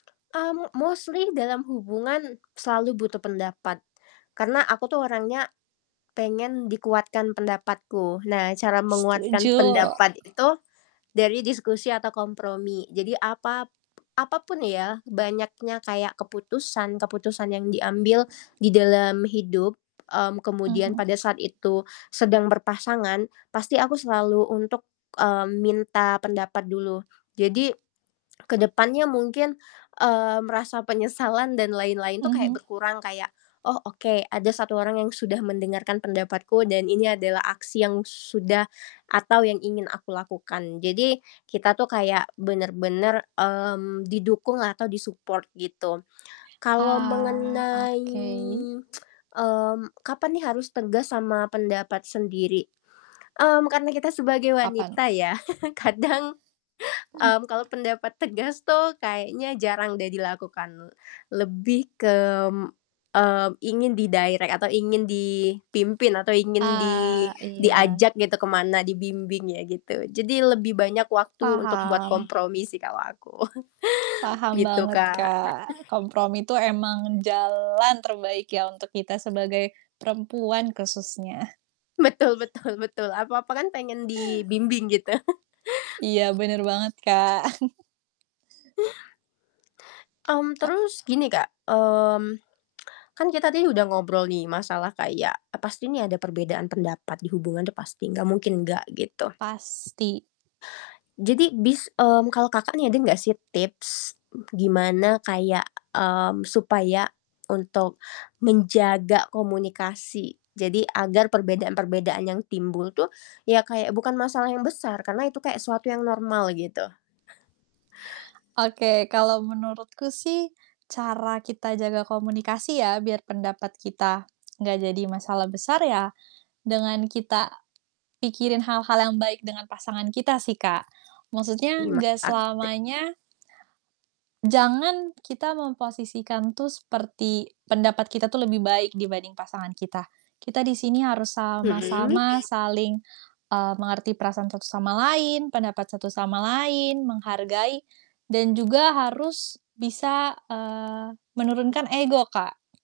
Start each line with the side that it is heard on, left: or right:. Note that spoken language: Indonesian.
left: Mmm, mostly dalam hubungan selalu butuh pendapat, karena aku tuh orangnya pengen dikuatkan pendapatku. Nah, cara menguatkan
right: Setuju.
left: pendapat itu dari diskusi atau kompromi. Jadi, apap apapun ya, banyaknya kayak keputusan-keputusan yang diambil di dalam hidup, mmm, kemudian
right: Mhm.
left: pada saat itu sedang berpasangan, pasti aku selalu untuk, mmm, minta pendapat dulu. Jadi, ke depannya mungkin, mmm, rasa penyesalan dan lain-lain tuh kayak
right: Mhm.
left: berkurang kayak, "Oh oke, ada 1 orang yang sudah mendengarkan pendapatku dan ini adalah aksi yang sudah atau yang ingin aku lakukan." Jadi, kita tuh kayak bener-bener, mmm, didukung atau di-support gitu. Kalau
right: Ah,
left: mengenai,
right: oke.
left: mmm, kapan nih harus tegas sama pendapat sendiri, mmm, karena kita sebagai
right: Kapan?
left: wanita ya, kadang, mmm, kalau pendapat tegas tuh kayaknya jarang deh dilakukan, lebih ke, mmm, ingin di-direct atau ingin dipimpin atau ingin di
right: Ah, iya.
left: diajak gitu ke mana, dibimbing ya gitu. Jadi lebih banyak waktu untuk buat
right: Paham.
left: kompromi sih kalau aku,
right: Paham
left: gitu
right: banget
left: Kak.
right: Kak, kompromi itu emang jalan terbaik ya, untuk kita sebagai perempuan khususnya.
left: Betul betul betul. Apa-apa kan pengen dibimbing gitu.
right: Iya, bener banget Kak.
left: Mmm,
right: Kak
left: terus gini Kak, mmm, kan kita dih udah ngobrol nih masalah kayak, e pasti nih ada perbedaan pendapat di hubungan tuh pasti, nggak mungkin enggak gitu.
right: Pasti.
left: Jadi bis mmm, kalau Kakak nih ada nggak sih, tips gimana kayak, mmm, supaya untuk menjaga komunikasi, jadi agar perbedaan-perbedaan yang timbul tuh, ya kayak bukan masalah yang besar, karena itu kayak suatu yang normal gitu?
right: Oke, kalau menurutku sih cara kita jaga komunikasi ya, biar pendapat kita enggak jadi masalah besar ya, dengan kita pikirin hal-hal yang baik dengan pasangan kita sih Kak, maksudnya
left: Terima
right: nggak
left: kasih.
right: selamanya Jangan kita memposisikan tuh seperti pendapat kita tuh lebih baik dibanding pasangan kita. Kita di sini harus
left: Hmm.
right: sama-sama saling, eee, mengerti perasaan satu sama lain, pendapat satu sama lain, menghargai dan juga harus bisa, eee, menurunkan ego Kak.